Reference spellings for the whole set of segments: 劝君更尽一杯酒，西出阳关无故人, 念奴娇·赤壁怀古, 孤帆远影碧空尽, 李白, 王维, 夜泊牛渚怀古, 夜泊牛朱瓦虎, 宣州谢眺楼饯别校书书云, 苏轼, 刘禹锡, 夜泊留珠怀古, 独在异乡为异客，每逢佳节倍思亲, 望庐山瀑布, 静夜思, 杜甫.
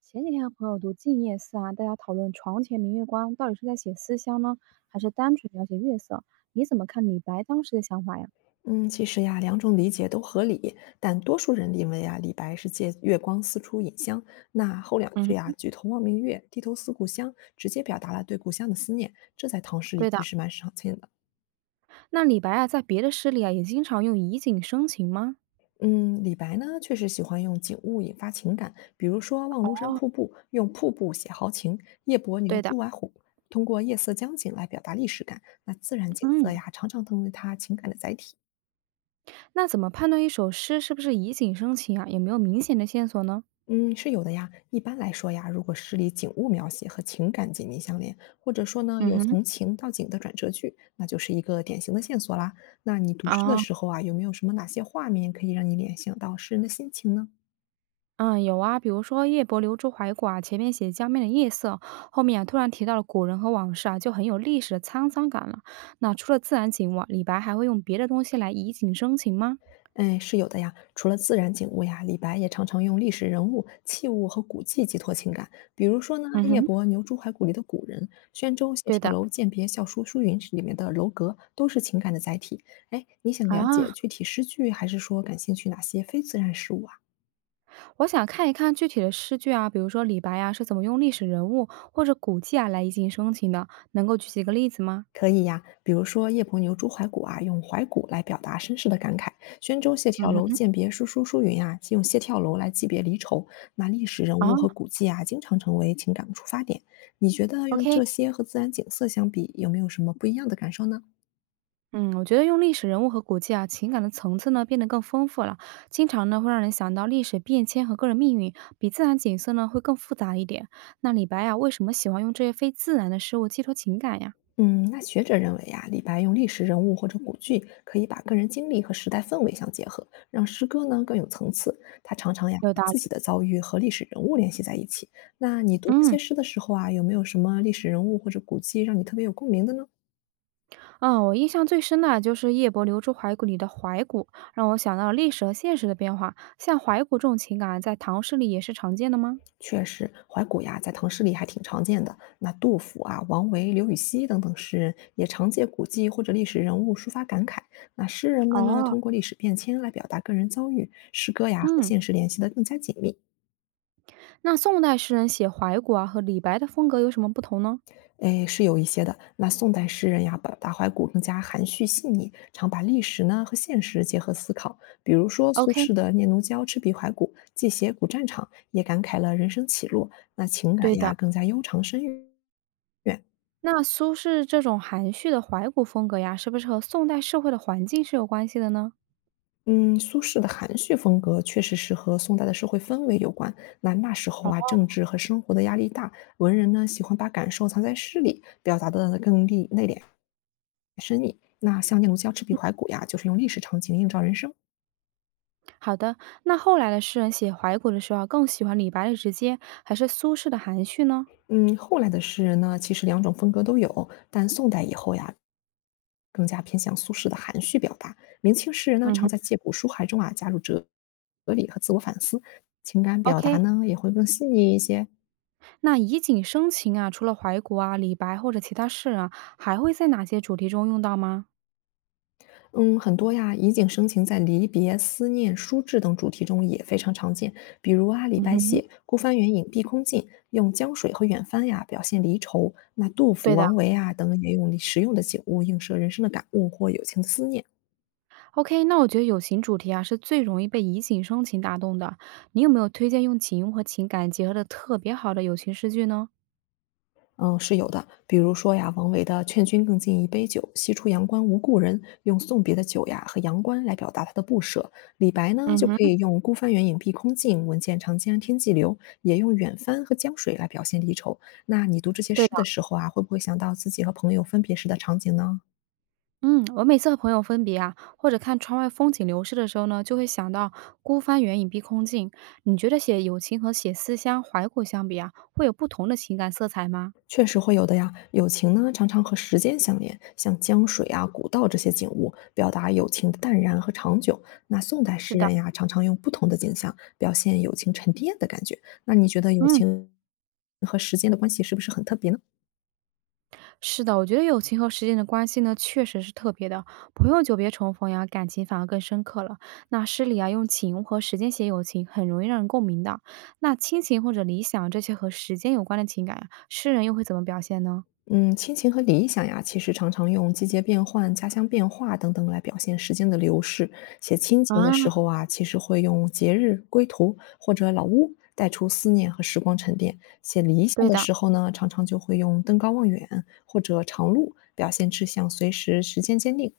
前几天和朋友读《静夜思》啊，大家讨论“床前明月光”到底是在写思乡呢，还是单纯描写月色？你怎么看李白当时的想法呀？嗯，其实呀，两种理解都合理，但多数人认为啊，李白是借“月光思出引香”，那后两嗯，句啊，“举头望明月，低头思故乡”，直接表达了对故乡的思念，这在唐诗里对的。其实蛮少见的。那李白啊，在别的诗里啊，也经常用以景生情吗？嗯，李白呢，确实喜欢用景物引发情感，比如说《望庐山瀑布》，用瀑布写豪情；夜泊牛对的。朱瓦虎通过夜色江景来表达历史感。那自然景嗯，色呀，常常成为他情感的载体。那怎么判断一首诗是不是以景生情啊？有没有明显的线索呢？嗯，是有的呀。一般来说呀，如果诗里景物描写和情感紧密相连，或者说呢嗯有哼。从情到景的转折句，那就是一个典型的线索啦。那你读诗的啊。时候啊，有没有什么哪些画面可以让你联想到诗人的心情呢？嗯，有啊，比如说“夜泊留珠怀古”啊，前面写江面的夜色，后面啊突然提到了古人和往事啊，就很有历史的沧桑感了。那除了自然景物啊李白还会用别的东西来以景生情吗？哎，是有的呀。除了自然景物呀，李白也常常用历史人物、器物和古迹寄托情感。比如说呢，嗯夜哼，泊牛渚怀古里的古人，宣州谢对眺的，楼饯别校书书云里面的楼阁，都是情感的载体。哎，你想了解啊，具体诗句，还是说感兴趣哪些非自然事物啊？我想看一看具体的诗句啊，比如说李白啊是怎么用历史人物或者古迹啊来以景生情的，能够举几个例子吗？可以呀，比如说“夜泊牛朱怀古”啊，用怀古来表达绅士的感慨；宣州谢嗯眺楼哼。饯别叔叔叔云啊，用谢眺楼来祭别离愁。那历史人啊物和古迹啊，经常成为情感的出发点。你觉得用，OK，这些和自然景色相比，有没有什么不一样的感受呢？嗯，我觉得用历史人物和古迹啊情感的层次呢变得更丰富了，经常呢会让人想到历史变迁和个人命运，比自然景色呢会更复杂一点。那李白啊为什么喜欢用这些非自然的事物寄托情感呀？嗯，那学者认为呀、李白用历史人物或者古句，可以把个人经历和时代氛围相结合，让诗歌呢更有层次。他常常呀有把道自己理。的遭遇和历史人物联系在一起。那你读这嗯些诗的时候啊，有没有什么历史人物或者古迹让你特别有共鸣的呢？嗯，我印象最深的啊就是夜泊流珠怀古里的怀古，让我想到了历史和现实的变化。像怀古这种情感啊在唐诗里也是常见的吗？确实，怀古呀在唐诗里还挺常见的。那杜甫啊、王维、刘禹锡等等诗人也常借古迹或者历史人物抒发感慨。那诗人们呢，哦通过历史变迁来表达个人遭遇，诗歌呀和嗯，现实联系得更加紧密。那宋代诗人写怀古啊和李白的风格有什么不同呢？哎，是有一些的。那宋代诗人呀，把大怀古更加含蓄细腻，常把历史呢和现实结合思考。比如说苏，OK，轼的《念奴娇·赤壁怀古》，既写古战场，也感慨了人生起落，那情对感的。呀更加悠长深远。那苏轼这种含蓄的怀古风格呀，是不是和宋代社会的环境是有关系的呢？嗯，苏轼的含蓄风格确实是和宋代的社会氛围有关。那那时候哦，啊，政治和生活的压力大，文人呢喜欢把感受藏在诗里，表达的更利内敛。那像《念奴娇·赤壁怀古》呀，就是用历史场景映照人生。好的，那后来的诗人写怀古的时候啊，更喜欢李白的直接，还是苏轼的含蓄呢嗯，后来的诗人呢，其实两种风格都有，但宋代以后呀，更加偏向苏轼的含蓄表达。明清诗人呢，嗯常哼，在借古抒怀中啊，加入哲理和自我反思，情感表达？OK，呢也会更细腻一些。那以景生情啊，除了怀古啊、李白或者其他诗人啊，还会在哪些主题中用到吗？嗯，很多呀，以景生情在离别、思念、书志等主题中也非常常见。比如啊，李嗯白哼。写“孤帆远影碧空尽”，用江水和远帆呀表现离愁；那杜甫、对的王维啊等也用实用的景物映射人生的感悟或友情的思念。，OK，那我觉得友情主题啊是最容易被以景生情打动的。你有没有推荐用景物和情感结合的特别好的友情诗句呢？嗯，是有的。比如说呀，王维的“劝君更尽一杯酒，西出阳关无故人”，用送别的酒呀和阳关来表达他的不舍。李白呢，嗯就哼，可以用“孤帆远影碧空尽，唯见长江天际流”，也用远帆和江水来表现离愁。那你读这些对诗的。的时候啊，会不会想到自己和朋友分别时的场景呢？嗯，我每次和朋友分别啊，或者看窗外风景流逝的时候呢，就会想到“孤帆远影碧空尽”。你觉得写友情和写思乡怀古相比啊，会有不同的情感色彩吗？确实会有的呀。友情呢，常常和时间相连，像江水啊、古道这些景物，表达友情的淡然和长久。那宋代是诗的，人呀，常常用不同的景象表现友情沉淀的感觉。那你觉得友嗯，情和时间的关系是不是很特别呢？是的，我觉得友情和时间的关系呢，确实是特别的。朋友久别重逢呀，感情反而更深刻了。那诗里啊，用情和时间写友情，很容易让人共鸣的。那亲情或者理想这些和时间有关的情感呀，诗人又会怎么表现呢？嗯，亲情和理想呀，其实常常用季节变换、家乡变化等等来表现时间的流逝。写亲情的啊，时候啊，其实会用节日、归途或者老屋带出思念和时光沉淀；写理想对的的，时候呢，常常就会用登高望远或者长路表现志向，随时时间坚定。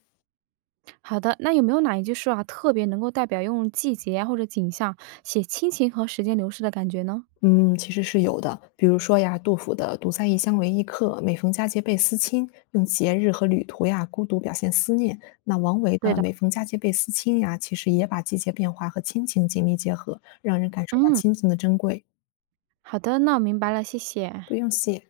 好的，那有没有哪一句诗啊，特别能够代表用季节啊或者景象写亲情和时间流逝的感觉呢？嗯，其实是有的。比如说呀，杜甫的“独在异乡为异客，每逢佳节倍思亲”，用节日和旅途呀孤独表现思念。那王维对的的，“每逢佳节倍思亲”呀，其实也把季节变化和亲情紧密结合，让人感受到嗯，亲情的珍贵。好的，那我明白了，谢谢。不用谢。